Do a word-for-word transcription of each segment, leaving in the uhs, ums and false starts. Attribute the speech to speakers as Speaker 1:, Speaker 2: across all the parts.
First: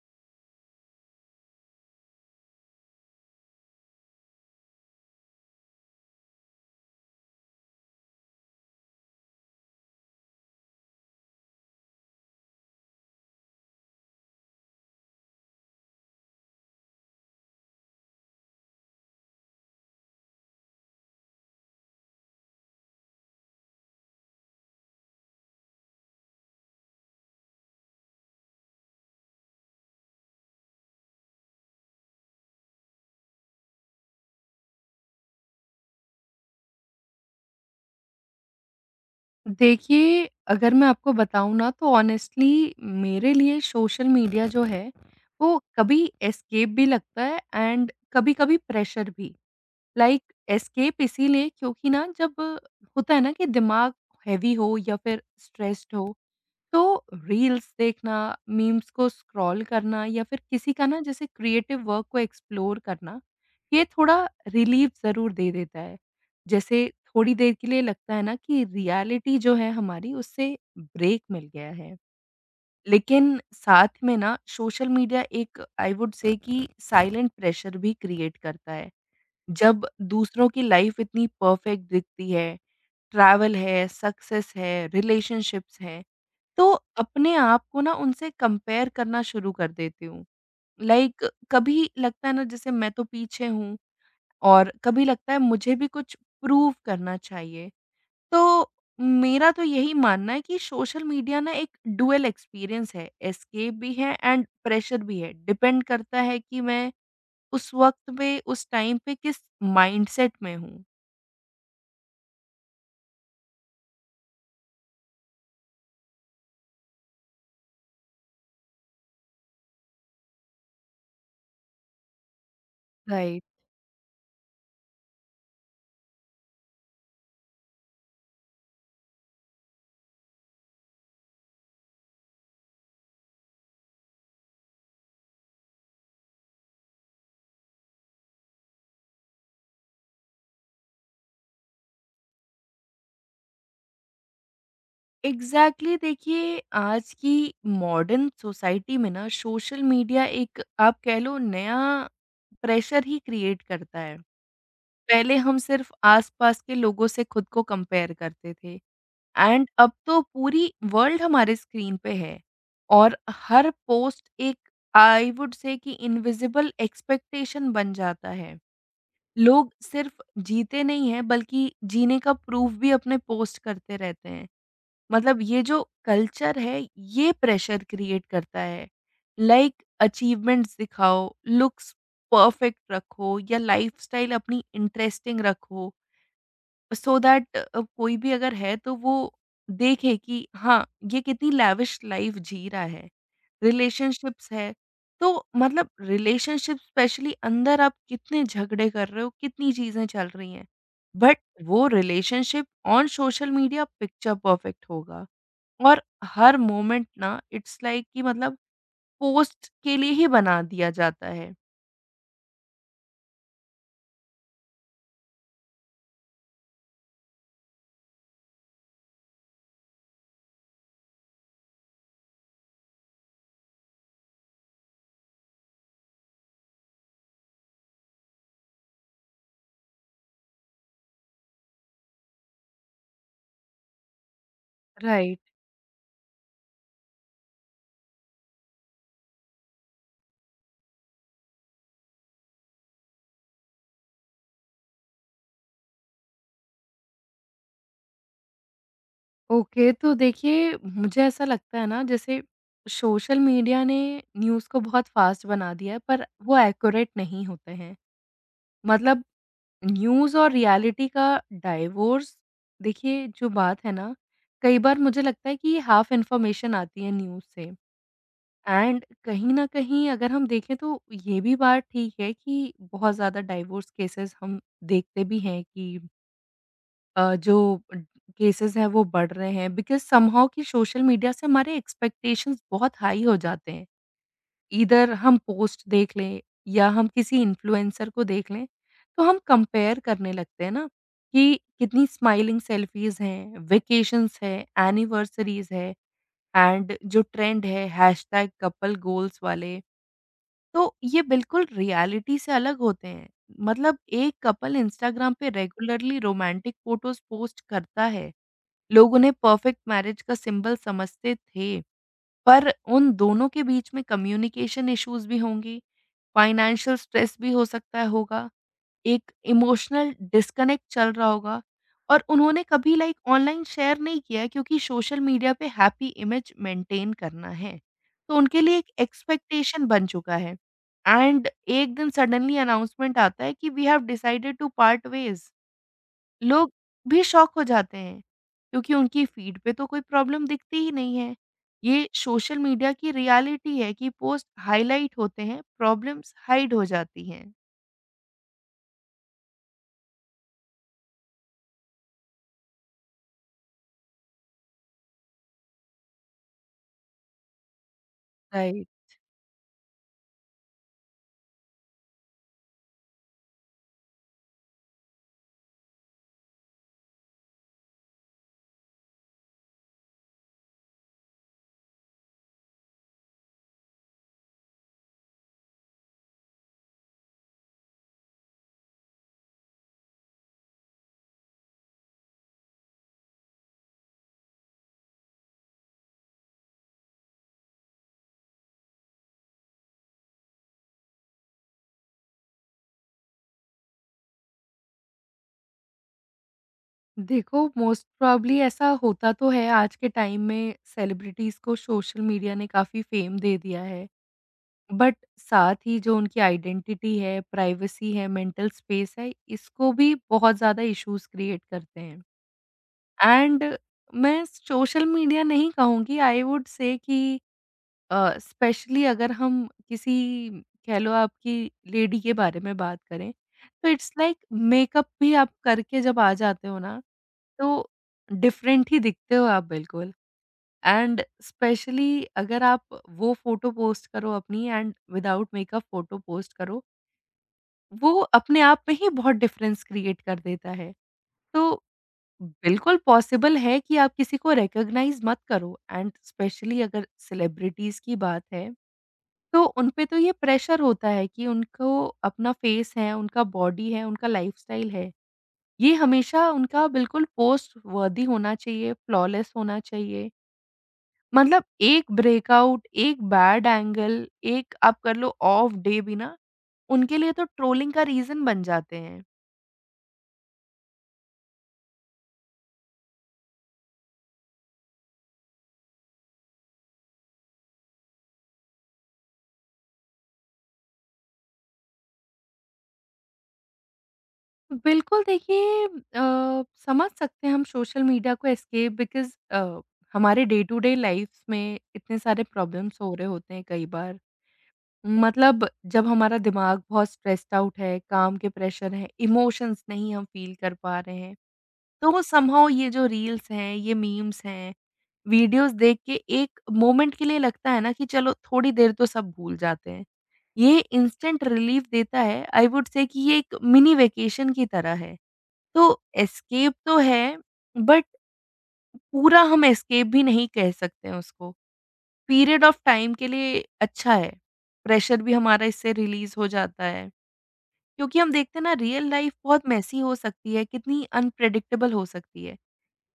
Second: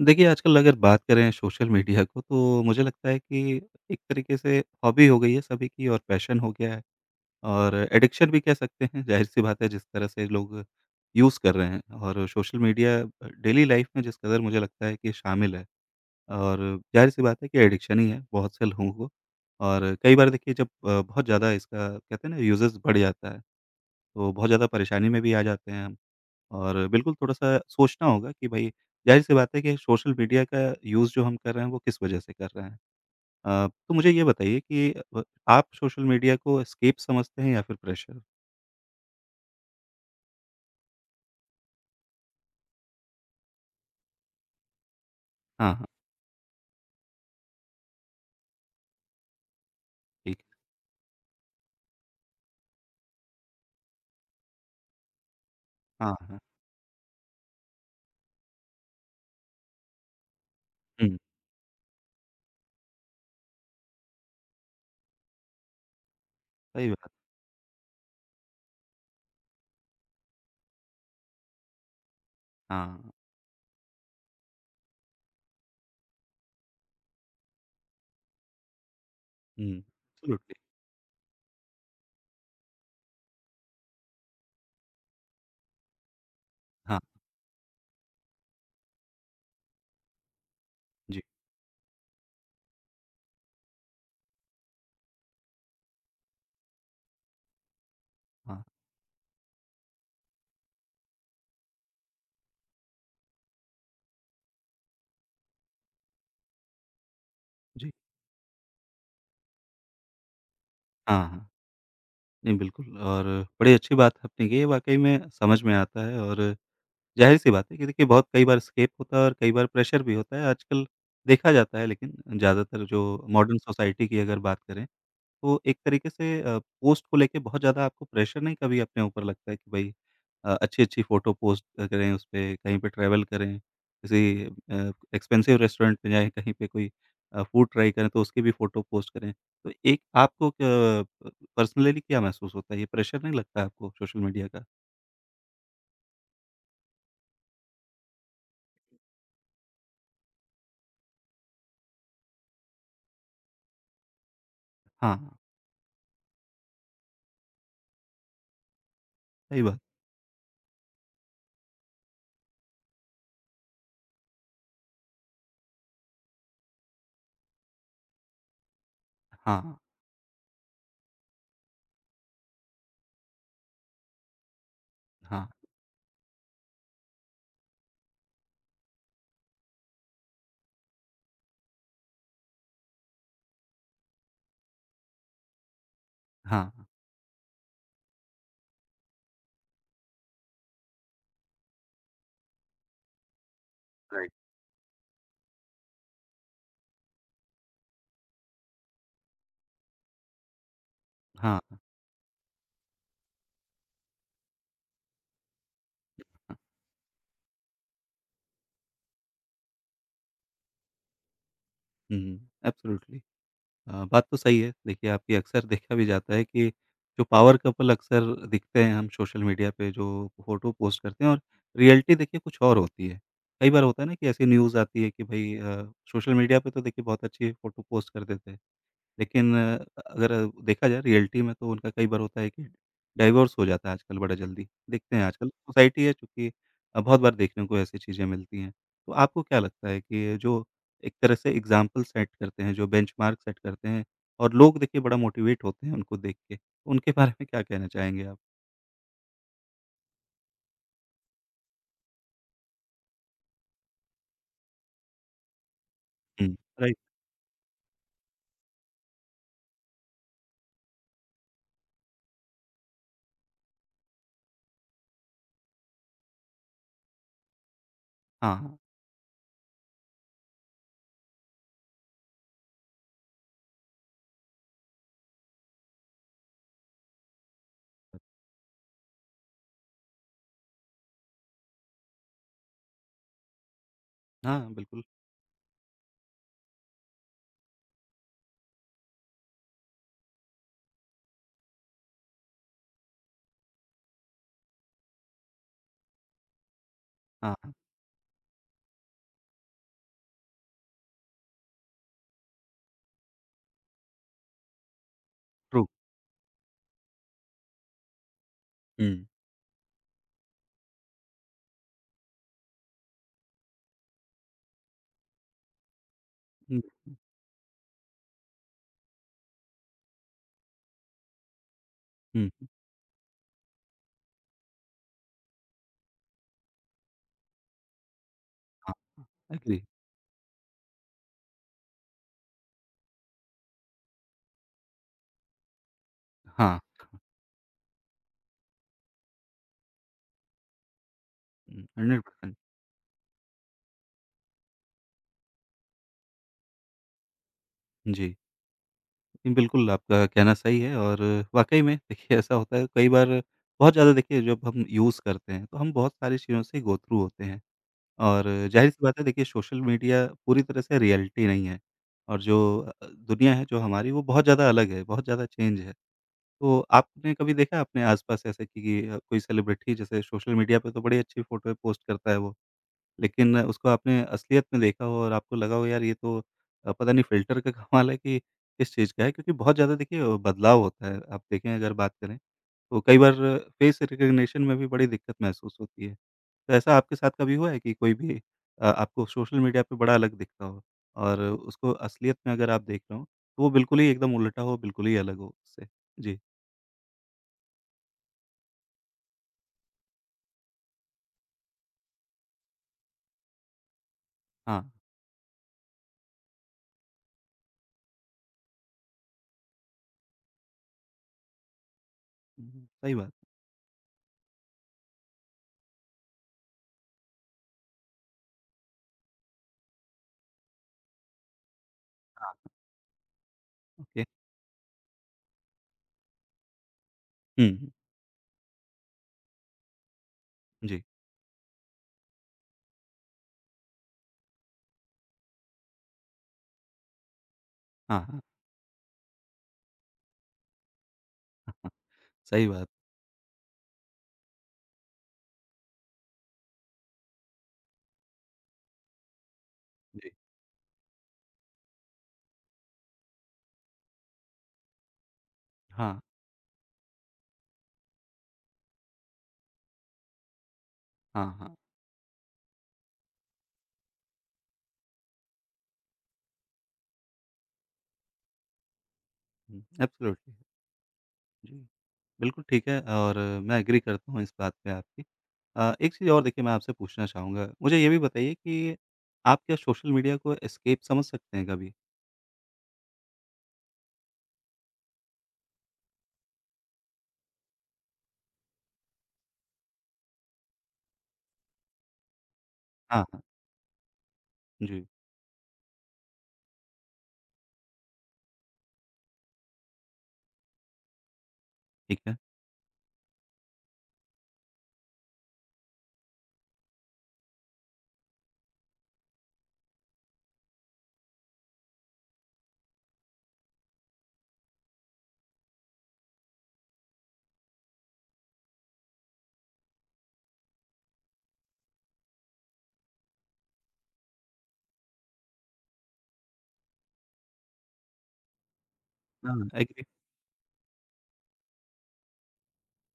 Speaker 1: देखिए, आजकल अगर बात करें सोशल मीडिया को तो मुझे लगता है कि एक तरीके से हॉबी हो गई है सभी की और पैशन हो गया है और एडिक्शन भी कह सकते हैं, ज़ाहिर-सी बात है जिस तरह से लोग यूज़ कर रहे हैं और सोशल मीडिया अ, डेली लाइफ़ में जिस कदर मुझे लगता है कि शामिल है और ज़ाहिर-सी बात है कि एडिक्शन ही है बहुत से लोगों को और कई बार देखिए जब अ, बहुत ज़्यादा इसका कहते हैं ना यूज़ेज़ बढ़ जाता है, तो बहुत ज़्यादा परेशानी में भी आ जाते हैं हम। और बिल्कुल थोड़ा-सा सोचना होगा कि भई ज़ाहिर-सी बात है कि सोशल मीडिया का यूज़ जो हम कर रहे हैं वो किस वजह से कर रहे हैं? अ, तो मुझे ये बताइए कि अ, आप सोशल मीडिया को एस्केप समझते हैं या फिर प्रेशर?
Speaker 2: देखिए, अगर मैं आपको बताऊँ ना तो ऑनेस्टली मेरे लिए सोशल मीडिया जो है, वो
Speaker 1: हाँ, हाँ,
Speaker 2: कभी एस्केप भी लगता है एंड कभी-कभी प्रेशर भी। लाइक
Speaker 1: ठीक है।
Speaker 2: एस्केप इसीलिए क्योंकि ना जब होता है ना कि दिमाग हेवी हो या फिर स्ट्रेस्ड हो,
Speaker 1: हाँ, हाँ।
Speaker 2: तो रील्स देखना, मीम्स को स्क्रॉल करना या फिर किसी का ना
Speaker 1: हुँ,
Speaker 2: जैसे क्रिएटिव वर्क को एक्सप्लोर करना, ये थोड़ा रिलीफ ज़रूर दे देता है। जैसे
Speaker 1: सही बात।
Speaker 2: थोड़ी देर के लिए लगता है ना कि रियलिटी जो है हमारी, उससे ब्रेक मिल गया है।
Speaker 1: हाँ,
Speaker 2: लेकिन साथ में ना सोशल मीडिया एक आई वुड से कि साइलेंट प्रेशर भी क्रिएट करता है।
Speaker 1: हुँ,
Speaker 2: जब दूसरों
Speaker 1: एब्सोल्यूटली।
Speaker 2: की लाइफ इतनी परफेक्ट दिखती है, ट्रैवल है, सक्सेस है, रिलेशनशिप्स हैं, तो
Speaker 1: हाँ,
Speaker 2: अपने आप को ना उनसे कंपेयर करना शुरू कर देती हूँ।
Speaker 1: जी,
Speaker 2: लाइक कभी लगता है ना जैसे मैं तो पीछे हूँ, और कभी लगता है मुझे भी कुछ प्रूव करना चाहिए।
Speaker 1: हाँ,
Speaker 2: तो मेरा तो यही मानना है कि सोशल मीडिया ना एक ड्यूअल एक्सपीरियंस है, एस्केप भी है एंड प्रेशर भी है। डिपेंड करता है कि मैं उस
Speaker 1: जी।
Speaker 2: वक़्त पे, उस टाइम पे किस माइंडसेट में हूँ।
Speaker 1: हाँ, हाँ। नहीं, बिल्कुल और बड़ी अच्छी बात आपने की है, वाक़ई में समझ में आता है और ज़ाहिर-सी बात है कि देखिए बहुत कई बार स्केप होता है और कई बार प्रेशर भी होता है, आजकल देखा जाता है लेकिन ज़्यादातर जो मॉडर्न सोसाइटी की अगर बात करें, तो एक तरीके से अ, पोस्ट को लेके बहुत ज़्यादा आपको प्रेशर नहीं कभी अपने ऊपर लगता है कि भई अ, अच्छी-अच्छी फ़ोटो पोस्ट अ, करें उसपे, कहीं पे ट्रैवल करें, किसी अ, एक्सपेंसिव रेस्टोरेंट में जाएँ, कहीं पे कोई अ, फूड ट्राई करें तो उसकी भी फ़ोटो पोस्ट करें। तो एक आपको क पर्सनली क्या महसूस होता है? ये प्रेशर नहीं लगता आपको सोशल मीडिया का?
Speaker 2: एग्ज़ैक्टली देखिए, आज की मॉडर्न सोसाइटी में ना सोशल मीडिया एक आप कह लो नया प्रेशर ही क्रिएट करता है।
Speaker 1: हाँ,
Speaker 2: पहले हम सिर्फ़ आस-पास के लोगों से खुद को कंपेयर करते थे,
Speaker 1: सही
Speaker 2: एंड
Speaker 1: बात।
Speaker 2: अब तो पूरी वर्ल्ड हमारे स्क्रीन पे है और हर पोस्ट एक आई वुड से कि इनविज़िबल एक्सपेक्टेशन बन जाता है। लोग
Speaker 1: हाँ,
Speaker 2: सिर्फ़ जीते नहीं हैं, बल्कि जीने का प्रूफ़ भी अपने पोस्ट करते रहते हैं। मतलब
Speaker 1: हाँ।
Speaker 2: ये जो कल्चर है, ये प्रेशर क्रिएट करता है, लाइक अचीवमेंट्स दिखाओ, लुक्स परफेक्ट रखो या लाइफस्टाइल अपनी इंटरेस्टिंग रखो,
Speaker 1: हाँ।
Speaker 2: सो दैट कोई भी अगर है तो वो देखे कि हाँ, ये कितनी लैविश लाइफ जी रहा है,
Speaker 1: राइट।
Speaker 2: रिलेशनशिप्स है। तो मतलब रिलेशनशिप स्पेशली अंदर आप कितने झगड़े कर रहे हो, कितनी चीजें चल रही हैं, बट
Speaker 1: हाँ,
Speaker 2: वो relationship on social media picture perfect होगा, और हर मोमेंट ना इट्स लाइक कि मतलब पोस्ट के लिए ही बना दिया जाता है।
Speaker 1: हुँ, एब्सोल्यूटली। अ, बात तो सही है। देखिए आपकी अक्सर देखा भी जाता है कि जो पावर कपल अक्सर दिखते हैं हम सोशल मीडिया पे जो फ़ोटो पोस्ट करते हैं और रियलिटी देखिए कुछ और होती है। कई बार होता है ना कि ऐसी न्यूज़ आती है कि भई अ, सोशल मीडिया पे तो देखिए बहुत अच्छी फ़ोटो पोस्ट कर देते हैं। लेकिन अ, अगर देखा जाए रियलिटी में तो उनका कई बार होता है कि डाइवोर्स हो जाता है आजकल बड़ा जल्दी। देखते हैं
Speaker 2: राइट।
Speaker 1: आजकल सोसाइटी है चूँकि अ, बहुत बार देखने को ऐसी चीज़ें मिलती हैं। तो आपको क्या लगता है कि जो एक तरह से एग्ज़ाम्पल सेट करते हैं, जो बेंचमार्क सेट करते हैं और लोग देखिए बड़ा मोटिवेट होते हैं उनको देख के, तो उनके बारे में क्या कहना चाहेंगे आप?
Speaker 2: ओके, तो देखिए मुझे ऐसा लगता है ना जैसे सोशल मीडिया ने न्यूज़ को बहुत फ़ास्ट बना दिया है, पर
Speaker 1: हुँ।
Speaker 2: वो
Speaker 1: राइट।
Speaker 2: एक्यूरेट नहीं होते हैं। मतलब न्यूज़ और रियलिटी का डाइवोर्स, देखिए जो बात है ना, कई बार मुझे लगता है कि हाफ़ इन्फॉर्मेशन आती है न्यूज़ से।
Speaker 1: हाँ, हाँ।
Speaker 2: एंड कहीं न कहीं अगर हम देखें तो ये भी बात ठीक है कि बहुत ज़्यादा डाइवोर्स केसेज़ हम देखते भी हैं कि अ, जो केसेज़ हैं वो बढ़ रहे हैं बिकॉज़ समहाउ कि सोशल मीडिया से हमारे एक्सपेक्टेशंस बहुत हाई हो जाते हैं।
Speaker 1: हाँ, बिल्कुल।
Speaker 2: ईदर हम पोस्ट देख लें या हम किसी इन्फ्लुएंसर को देख लें, तो हम कंपेयर करने लगते हैं ना कि कितनी स्माइलिंग सेल्फीज़ हैं, वेकेशंस हैं, एनिवर्सरीज़ है एंड जो
Speaker 1: हाँ,
Speaker 2: ट्रेंड
Speaker 1: हाँ।
Speaker 2: है हैशटैग कपल गोल्स वाले, तो ये बिल्कुल रियलिटी से अलग होते हैं। मतलब एक कपल इंस्टाग्राम पे
Speaker 1: true.
Speaker 2: Regularly romantic photos post करता है।
Speaker 1: हुँ।
Speaker 2: लोग उन्हें परफेक्ट मैरिज का सिंबल समझते थे, पर उन दोनों के बीच में कम्युनिकेशन इश्यूज़ भी होंगी,
Speaker 1: हुँ,
Speaker 2: फाइनेंशियल
Speaker 1: हुँ,
Speaker 2: स्ट्रेस भी हो सकता है होगा। एक इमोशनल डिस्कनेक्ट चल रहा होगा, और
Speaker 1: हुँ,
Speaker 2: उन्होंने
Speaker 1: हुँ।
Speaker 2: कभी लाइक ऑनलाइन शेयर नहीं किया है, क्योंकि सोशल मीडिया पे हैप्पी इमेज मेंटेन करना है। तो उनके लिए एक
Speaker 1: हाँ, हाँ। एग्री।
Speaker 2: एक्सपेक्टेशन बन चुका है, एंड एक दिन सडनली अनाउंसमेंट आता है कि we have decided to part ways. लोग
Speaker 1: हाँ,
Speaker 2: भी शॉक हो जाते हैं, क्योंकि उनकी फीड पे तो कोई प्रॉब्लम दिखती ही नहीं है।
Speaker 1: हुँ,
Speaker 2: ये
Speaker 1: हन्ड्रेड परसेंट।
Speaker 2: सोशल मीडिया की रियलिटी है कि पोस्ट हाइलाइट होते हैं, प्रॉब्लम्स हाइड हो जाती हैं।
Speaker 1: जी। जी, बिल्कुल, आपका कहना सही है और वाक़ई में देखिए ऐसा होता है कई बार बहुत ज़्यादा देखिए जब हम यूज़ करते हैं, तो हम बहुत सारी चीज़ों से गो थ्रू होते हैं और
Speaker 2: राइट।
Speaker 1: ज़ाहिर-सी बात है देखिए सोशल मीडिया पूरी तरह से रियलिटी नहीं है और जो अ, दुनिया है जो हमारी वो बहुत ज़्यादा अलग है, बहुत ज़्यादा चेंज है। तो आपने कभी देखा अपने आस-पास ऐसे कि कि, अ, कोई सेलिब्रिटी जैसे सोशल मीडिया पे तो बड़ी अच्छी फ़ोटो पोस्ट करता है वो लेकिन उसको आपने असलियत में देखा हो और आपको लगा हो यार ये तो अ, पता नहीं फ़िल्टर का कमाल है कि किस चीज़ का है क्योंकि बहुत ज़्यादा देखिए अ, बदलाव होता है। आप देखें अगर बात करें तो कई बार फ़ेस रिकॉग्निशन में भी बड़ी दिक्कत महसूस होती है। तो ऐसा आपके साथ कभी हुआ है कि कोई भी अ, आपको सोशल मीडिया पे बड़ा अलग दिखता हो और उसको असलियत में अगर आप देख रहे हो तो वो बिल्कुल ही एकदम उल्टा हो, बिल्कुल ही अलग हो उससे? जी,
Speaker 2: देखो, मोस्ट प्रोबब्ली ऐसा होता तो है, आज के टाइम में सेलिब्रिटीज़ को सोशल मीडिया ने काफ़ी फ़ेम दे दिया है।
Speaker 1: हाँ।
Speaker 2: बट साथ ही जो उनकी आइडेंटिटी है, प्राइवेसी है, मेंटल स्पेस है, इसको भी बहुत ज़्यादा इश्यूज़ क्रिएट करते हैं।
Speaker 1: हुँ, हुँ, सही बात है।
Speaker 2: एंड मैं सोशल मीडिया नहीं कहूँगी, आई वुड से कि अ, स्पेशली अगर हम किसी, कह लो आपकी लेडी के बारे में बात करें, तो इट्स
Speaker 1: ओके।
Speaker 2: लाइक मेकअप भी आप करके जब आ जाते हो ना,
Speaker 1: हुँ,
Speaker 2: तो
Speaker 1: हुँ।
Speaker 2: डिफरेंट ही दिखते हो आप बिल्कुल,
Speaker 1: जी।
Speaker 2: एंड स्पेशली अगर आप वो फ़ोटो पोस्ट करो अपनी and without makeup photo post करो, वो
Speaker 1: हाँ, हाँ,
Speaker 2: अपने आप में ही बहुत डिफरेंस क्रिएट कर देता है। तो
Speaker 1: हाँ। सही बात।
Speaker 2: बिल्कुल पॉसिबल है कि आप किसी को रिकॉग्नाइज़ मत करो, एंड स्पेशली अगर सेलिब्रिटीज़ की बात है, तो उन पे तो
Speaker 1: जी।
Speaker 2: ये प्रेशर होता है कि उनको अपना फेस है, उनका बॉडी है, उनका लाइफ़स्टाइल है। ये
Speaker 1: हाँ,
Speaker 2: हमेशा उनका बिल्कुल पोस्ट वर्दी होना चाहिए, फ्लॉलेस होना चाहिए।
Speaker 1: हाँ,
Speaker 2: मतलब
Speaker 1: हाँ।
Speaker 2: एक ब्रेकआउट, एक बैड एंगल, एक आप कर लो ऑफ डे भी ना, उनके लिए तो ट्रोलिंग का रीज़न बन जाते हैं।
Speaker 1: हुँ, एब्सोल्युटली। जी, बिल्कुल ठीक है और मैं एग्री करता हूँ इस बात पे आपकी। अ, एक चीज़ और देखिए मैं आपसे पूछना चाहूँगा, मुझे ये भी बताइए कि आप क्या सोशल मीडिया को एस्केप समझ सकते हैं कभी?
Speaker 2: बिल्कुल, देखिए अ, समझ सकते हैं हम सोशल मीडिया को एस्केप, बिकॉज़ अ, हमारे डे टू डे लाइफ़्स में इतने सारे प्रॉब्लम्स हो
Speaker 1: हाँ,
Speaker 2: रहे
Speaker 1: हाँ।
Speaker 2: होते हैं कई बार।
Speaker 1: जी,
Speaker 2: मतलब जब हमारा दिमाग बहुत स्ट्रेस्ड आउट है, काम के प्रेशर हैं, इमोशंस नहीं हम फ़ील कर पा रहे हैं, तो
Speaker 1: ठीक
Speaker 2: वो
Speaker 1: है।
Speaker 2: समहाउ ये जो रील्स हैं, ये मीम्स हैं, वीडियोज़ देख के एक मोमेंट के लिए लगता है ना कि चलो थोड़ी देर तो सब भूल जाते हैं। ये इंस्टेंट रिलीफ़ देता है, आई वुड से कि ये एक मिनी वेकेशन की तरह है। तो एस्केप तो है, बट पूरा हम एस्केप भी नहीं कह सकते हैं उसको। पीरियड ऑफ़ टाइम के लिए अच्छा है। प्रेशर भी हमारा इससे रिलीज़ हो जाता है। क्योंकि हम देखते हैं ना, रियल लाइफ़ बहुत
Speaker 1: हाँ,
Speaker 2: मेसी
Speaker 1: एग्री।
Speaker 2: हो सकती है, कितनी अनप्रेडिक्टेबल हो सकती है।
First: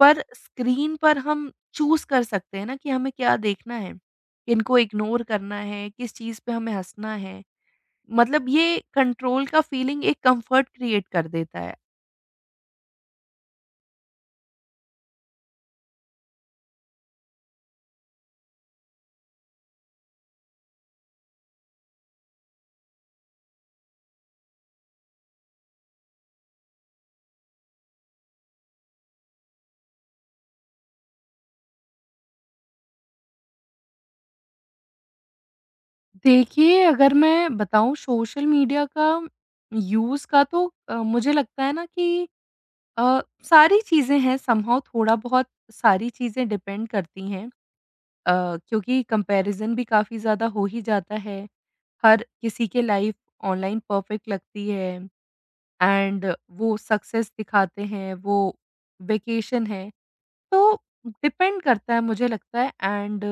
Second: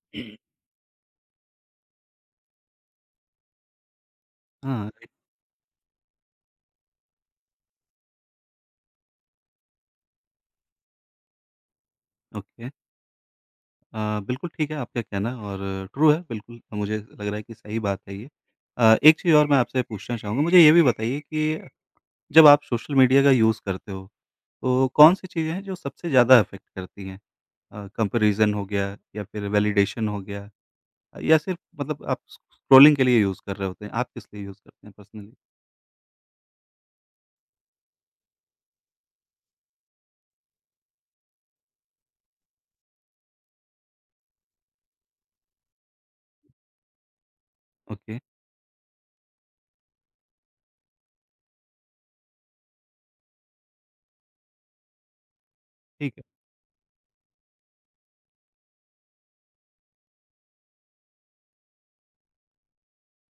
Speaker 2: पर स्क्रीन पर हम चूज़ कर सकते हैं ना कि हमें क्या देखना है, किनको
Speaker 1: हाँ, राइट,
Speaker 2: इग्नोर करना है, किस चीज़ पे हमें हँसना है। मतलब ये कंट्रोल का फीलिंग एक कम्फ़र्ट क्रिएट कर देता है।
Speaker 1: ओके। अ, बिल्कुल ठीक है आपका कहना और ट्रू है बिल्कुल, मुझे लग रहा है कि सही बात है ये। अ, एक चीज़ और मैं आपसे पूछना चाहूँगा, मुझे ये भी बताइए कि जब आप सोशल मीडिया का यूज़ करते हो, तो कौन-सी चीज़ें हैं जो सबसे ज़्यादा अफ़ेक्ट करती हैं? अ, कंपैरिज़न हो गया या फिर वैलिडेशन हो गया या सिर्फ़ मतलब आप स स्क्रॉलिंग के लिए यूज़ कर रहे होते हैं? आप किस लिए यूज़ करते हैं पर्सनली?
Speaker 2: देखिए, अगर मैं बताऊँ सोशल मीडिया का यूज़ का, तो अ, मुझे लगता है ना कि अ, सारी चीज़ें हैं समहाउ, थोड़ा-बहुत सारी चीज़ें डिपेंड करती हैं।
Speaker 1: ओके,
Speaker 2: अ, क्योंकि कंपैरिज़न भी काफ़ी ज़्यादा हो ही जाता है। हर किसी के लाइफ़ ऑनलाइन परफ़ेक्ट लगती है।
Speaker 1: ठीक है।
Speaker 2: एंड वो सक्सेस दिखाते हैं, वो वेकेशन है, तो डिपेंड करता है, मुझे लगता है। एंड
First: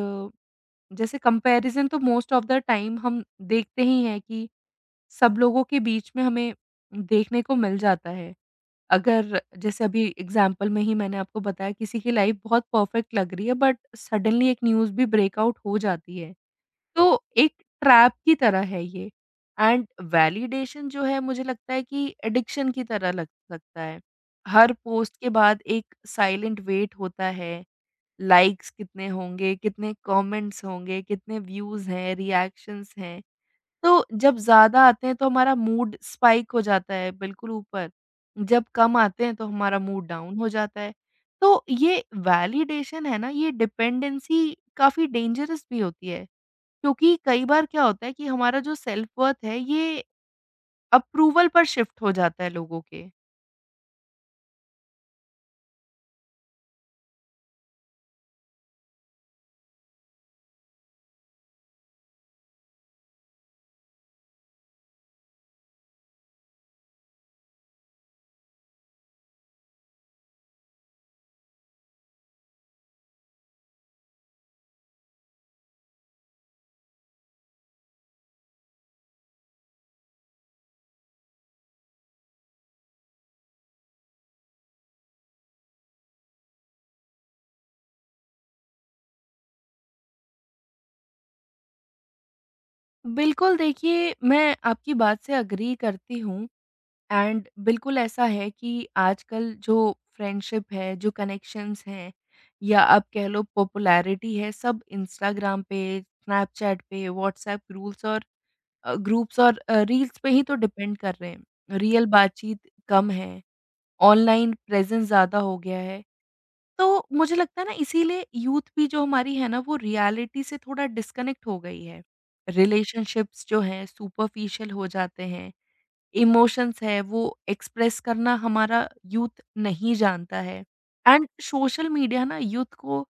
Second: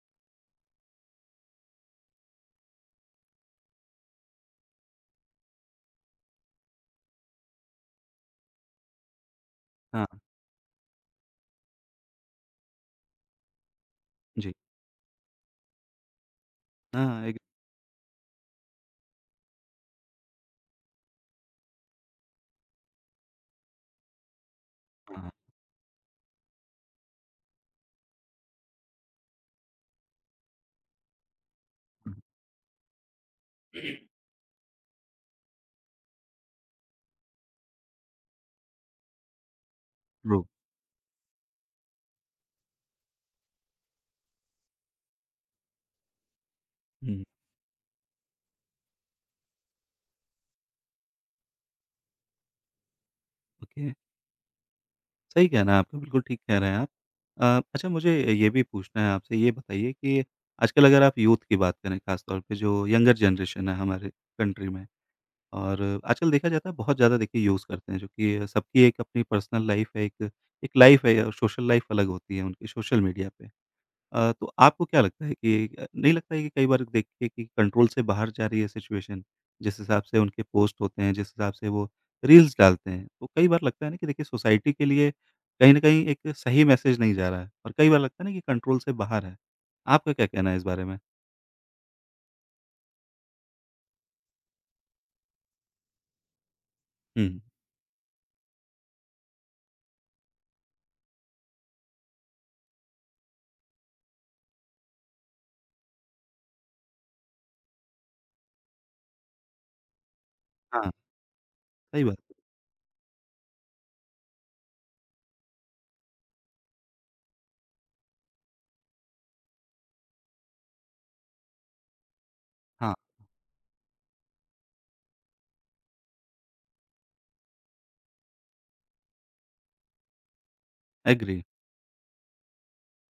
Speaker 2: जैसे कंपैरिज़न तो मोस्ट ऑफ द टाइम हम देखते ही हैं कि सब लोगों के बीच में हमें देखने को मिल जाता है। अगर जैसे अभी
Speaker 1: हाँ,
Speaker 2: एग्ज़ाम्पल में ही मैंने आपको बताया, किसी की लाइफ़ बहुत परफेक्ट लग रही है बट सडनली
Speaker 1: जी।
Speaker 2: एक न्यूज़ भी ब्रेक आउट हो जाती है। तो
Speaker 1: हाँ, एक।
Speaker 2: एक ट्रैप की तरह है ये, एंड वैलिडेशन जो है, मुझे लगता है कि एडिक्शन की तरह लग सकता है। हर पोस्ट के
Speaker 1: हाँ,
Speaker 2: बाद एक साइलेंट वेट होता है, लाइक्स कितने होंगे, कितने कमेंट्स होंगे, कितने व्यूज़ हैं, रिएक्शंस हैं। तो जब ज़्यादा आते हैं तो हमारा मूड स्पाइक हो जाता है बिल्कुल ऊपर, जब कम आते हैं तो हमारा मूड डाउन
Speaker 1: ट्रू।
Speaker 2: हो जाता है। तो ये वैलिडेशन है ना, ये डिपेंडेंसी काफ़ी डेंजरस भी होती है। क्योंकि
Speaker 1: हुँ,
Speaker 2: कई बार क्या होता है कि हमारा जो सेल्फ वर्थ है, ये अप्रूवल पर शिफ्ट हो जाता है लोगों के।
Speaker 1: ओके। सही कहना है आपका, बिल्कुल ठीक कह रहे हैं आप। अ, अच्छा मुझे ये भी पूछना है आपसे, ये बताइए कि आजकल अगर आप यूथ की बात करें ख़ास तौर पे जो यंगर जनरेशन है हमारे कंट्री में और आजकल देखा जाता है बहुत ज़्यादा देखिए यूज़ करते हैं जो कि सबकी एक अपनी पर्सनल लाइफ़ है, एक एक लाइफ़ है और सोशल लाइफ़ अलग होती है उनकी सोशल मीडिया पे। अ, तो आपको क्या लगता है कि अ, नहीं लगता है कि कई बार देखिए कि कंट्रोल से बाहर जा रही है सिचुएशन, जिस हिसाब से उनके पोस्ट होते हैं, जिस हिसाब से वो रील्स डालते हैं, तो कई बार लगता है ना कि देखिए सोसाइटी के लिए कहीं न कहीं एक सही मैसेज नहीं जा रहा है और कई बार लगता है ना कि कंट्रोल से बाहर है। आपका क्या कहना है इस बारे में?
Speaker 2: बिल्कुल, देखिए मैं आपकी बात से एग्री करती हूँ,
Speaker 1: हुँ,
Speaker 2: एंड बिल्कुल ऐसा है कि आजकल जो फ्रेंडशिप है, जो कनेक्शंस हैं, या आप कह लो पॉपुलैरिटी है, सब इंस्टाग्राम पे, स्नैपचैट पे, व्हाट्सएप रूल्स और अ, ग्रुप्स और अ, रील्स पे ही तो
Speaker 1: हाँ,
Speaker 2: डिपेंड कर रहे हैं।
Speaker 1: सही
Speaker 2: रियल
Speaker 1: बात है।
Speaker 2: बातचीत कम है, ऑनलाइन प्रेजेंस ज़्यादा हो गया है। तो मुझे लगता है ना, इसीलिए यूथ भी जो हमारी है ना, वो रियलिटी से थोड़ा डिस्कनेक्ट हो गई है।
Speaker 1: हाँ,
Speaker 2: रिलेशनशिप्स जो हैं सुपरफिशियल हो जाते हैं, इमोशंस है वो एक्सप्रेस करना हमारा यूथ नहीं जानता है। And
Speaker 1: agree.
Speaker 2: सोशल मीडिया ना यूथ को,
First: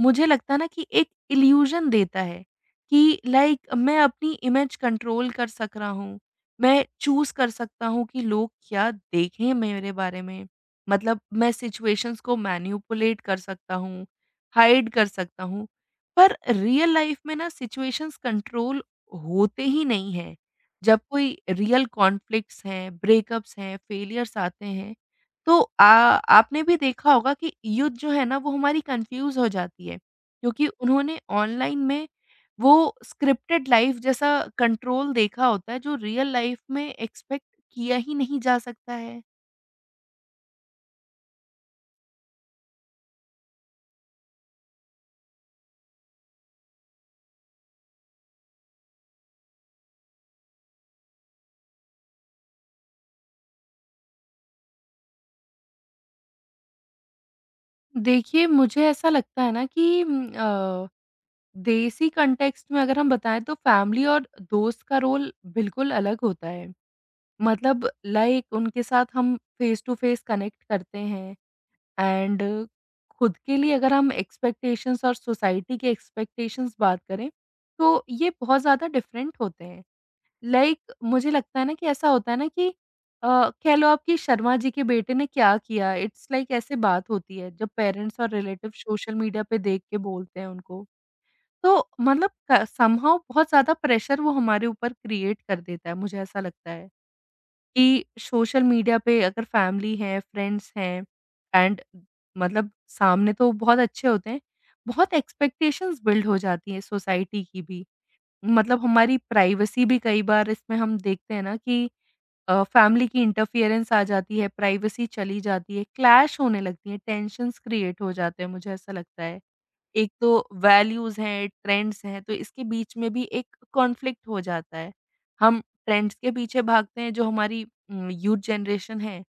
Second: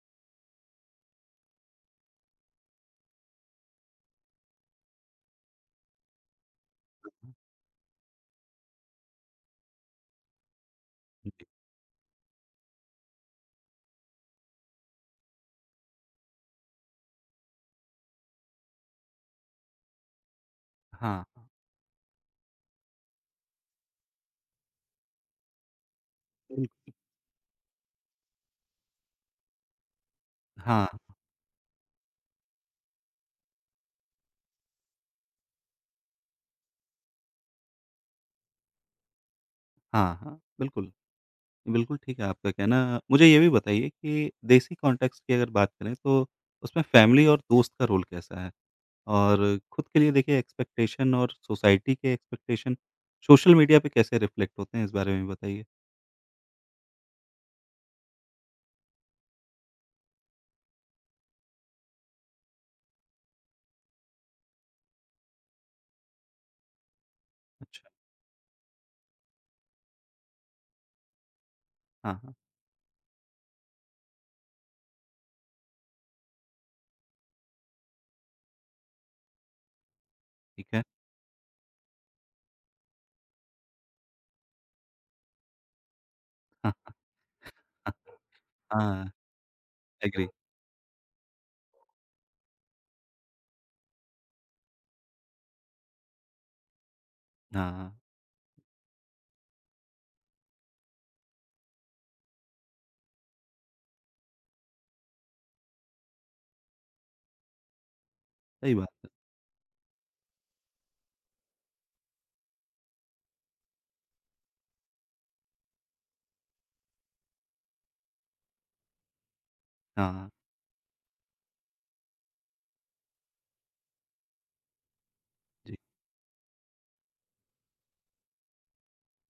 Speaker 2: मुझे लगता है ना कि एक इल्यूज़न देता है कि लाइक मैं अपनी इमेज कंट्रोल कर सक रहा हूँ। मैं चूज़ कर सकता हूँ कि लोग क्या देखें मेरे बारे में। मतलब
Speaker 1: जी,
Speaker 2: मैं सिचुएशंस को मैनिपुलेट कर सकता हूँ, हाइड कर सकता हूँ। पर रियल लाइफ़ में ना सिचुएशंस कंट्रोल होते ही नहीं हैं। जब
Speaker 1: हाँ,
Speaker 2: कोई रियल कॉन्फ्लिक्ट्स हैं, ब्रेकअप्स हैं, फेलियर्स आते हैं, तो आ आपने भी
Speaker 1: हाँ।
Speaker 2: देखा होगा कि यूथ जो है ना, वो हमारी कंफ्यूज हो जाती है, क्योंकि
Speaker 1: हाँ,
Speaker 2: उन्होंने ऑनलाइन में वो स्क्रिप्टेड लाइफ जैसा कंट्रोल देखा होता है, जो रियल लाइफ में एक्सपेक्ट किया ही नहीं जा सकता है।
Speaker 1: हाँ, हाँ, बिल्कुल। बिल्कुल ठीक है आपका कहना। मुझे ये भी बताइए कि देसी कॉन्टेक्स्ट की अगर बात करें तो उसमें फैमिली और दोस्त का रोल कैसा है? और खुद के लिए देखिए एक्सपेक्टेशन और सोसाइटी के एक्सपेक्टेशन सोशल मीडिया पे कैसे रिफ्लेक्ट होते हैं इस बारे में भी बताइए?
Speaker 2: देखिए, मुझे ऐसा लगता है ना कि म, अ, देसी कंटेक्स्ट में अगर हम बताएं तो फैमिली और दोस्त का रोल बिल्कुल अलग होता है,
Speaker 1: अच्छा,
Speaker 2: मतलब लाइक उनके साथ हम फेस टू फेस कनेक्ट करते हैं,
Speaker 1: हाँ, हाँ,
Speaker 2: एंड खुद के लिए अगर हम एक्सपेक्टेशंस और सोसाइटी के एक्सपेक्टेशंस बात करें, तो ये बहुत ज़्यादा डिफरेंट होते हैं।
Speaker 1: ठीक
Speaker 2: लाइक
Speaker 1: है।
Speaker 2: like, मुझे लगता है ना कि ऐसा होता है ना कि अ, कह लो आप कि शर्मा जी के बेटे ने क्या किया? इट्स लाइक like ऐसे
Speaker 1: हाँ,
Speaker 2: बात होती है, जब
Speaker 1: हाँ,
Speaker 2: पेरेंट्स और रिलेटिव
Speaker 1: हाँ,
Speaker 2: सोशल मीडिया पे देख के
Speaker 1: एग्री।
Speaker 2: बोलते हैं उनको। तो मतलब क समहाउ बहुत ज़्यादा प्रेशर वो हमारे ऊपर क्रिएट कर देता है, मुझे ऐसा लगता है।
Speaker 1: हाँ, हाँ,
Speaker 2: कि सोशल मीडिया पे अगर फैमिली है, फ्रेंड्स हैं, एंड मतलब सामने तो बहुत अच्छे होते हैं, बहुत एक्सपेक्टेशंस बिल्ड हो जाती हैं सोसाइटी की भी।
Speaker 1: सही
Speaker 2: मतलब
Speaker 1: बात है।
Speaker 2: हमारी प्राइवेसी भी कई बार इसमें हम देखते हैं ना कि अ, फैमिली की इंटरफियरेंस आ जाती है, प्राइवेसी चली जाती है, क्लैश होने लगती है, टेंशन्स क्रिएट हो जाते हैं, मुझे ऐसा लगता है।
Speaker 1: हाँ,
Speaker 2: एक
Speaker 1: हाँ,
Speaker 2: तो वैल्यूज़ हैं, ट्रेंड्स हैं, तो इसके बीच में भी एक कॉन्फ्लिक्ट हो जाता है। हम
Speaker 1: जी।
Speaker 2: ट्रेंड्स के पीछे भागते हैं जो हमारी उम, यूथ जनरेशन है,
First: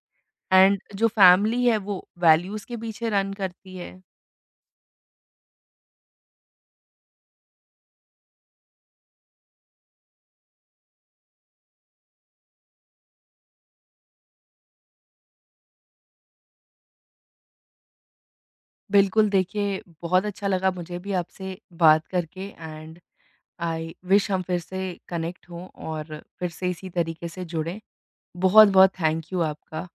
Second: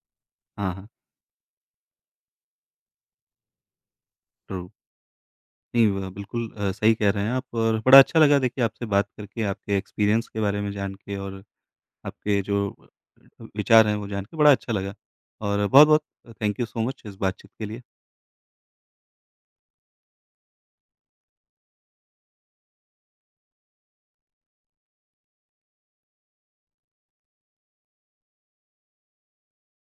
Speaker 1: हाँ,
Speaker 2: एंड
Speaker 1: हाँ,
Speaker 2: जो फैमिली है वो वैल्यूज़ के पीछे रन करती है।
Speaker 1: ट्रू। नहीं ब बिल्कुल अ, सही कह रहे हैं आप और बड़ा अच्छा लगा देखिए आपसे बात करके, आपके एक्सपीरियंस के बारे में जान के और आपके जो विचार हैं वो जान के बड़ा अच्छा लगा और बहुत-बहुत थैंक यू सो मच इस बातचीत के लिए।
Speaker 2: बिल्कुल देखिए, बहुत अच्छा लगा मुझे भी आपसे बात करके, एंड आई विश हम फिर से कनेक्ट हों और फिर से इसी तरीके से जुड़ें। बहुत-बहुत थैंक यू आपका।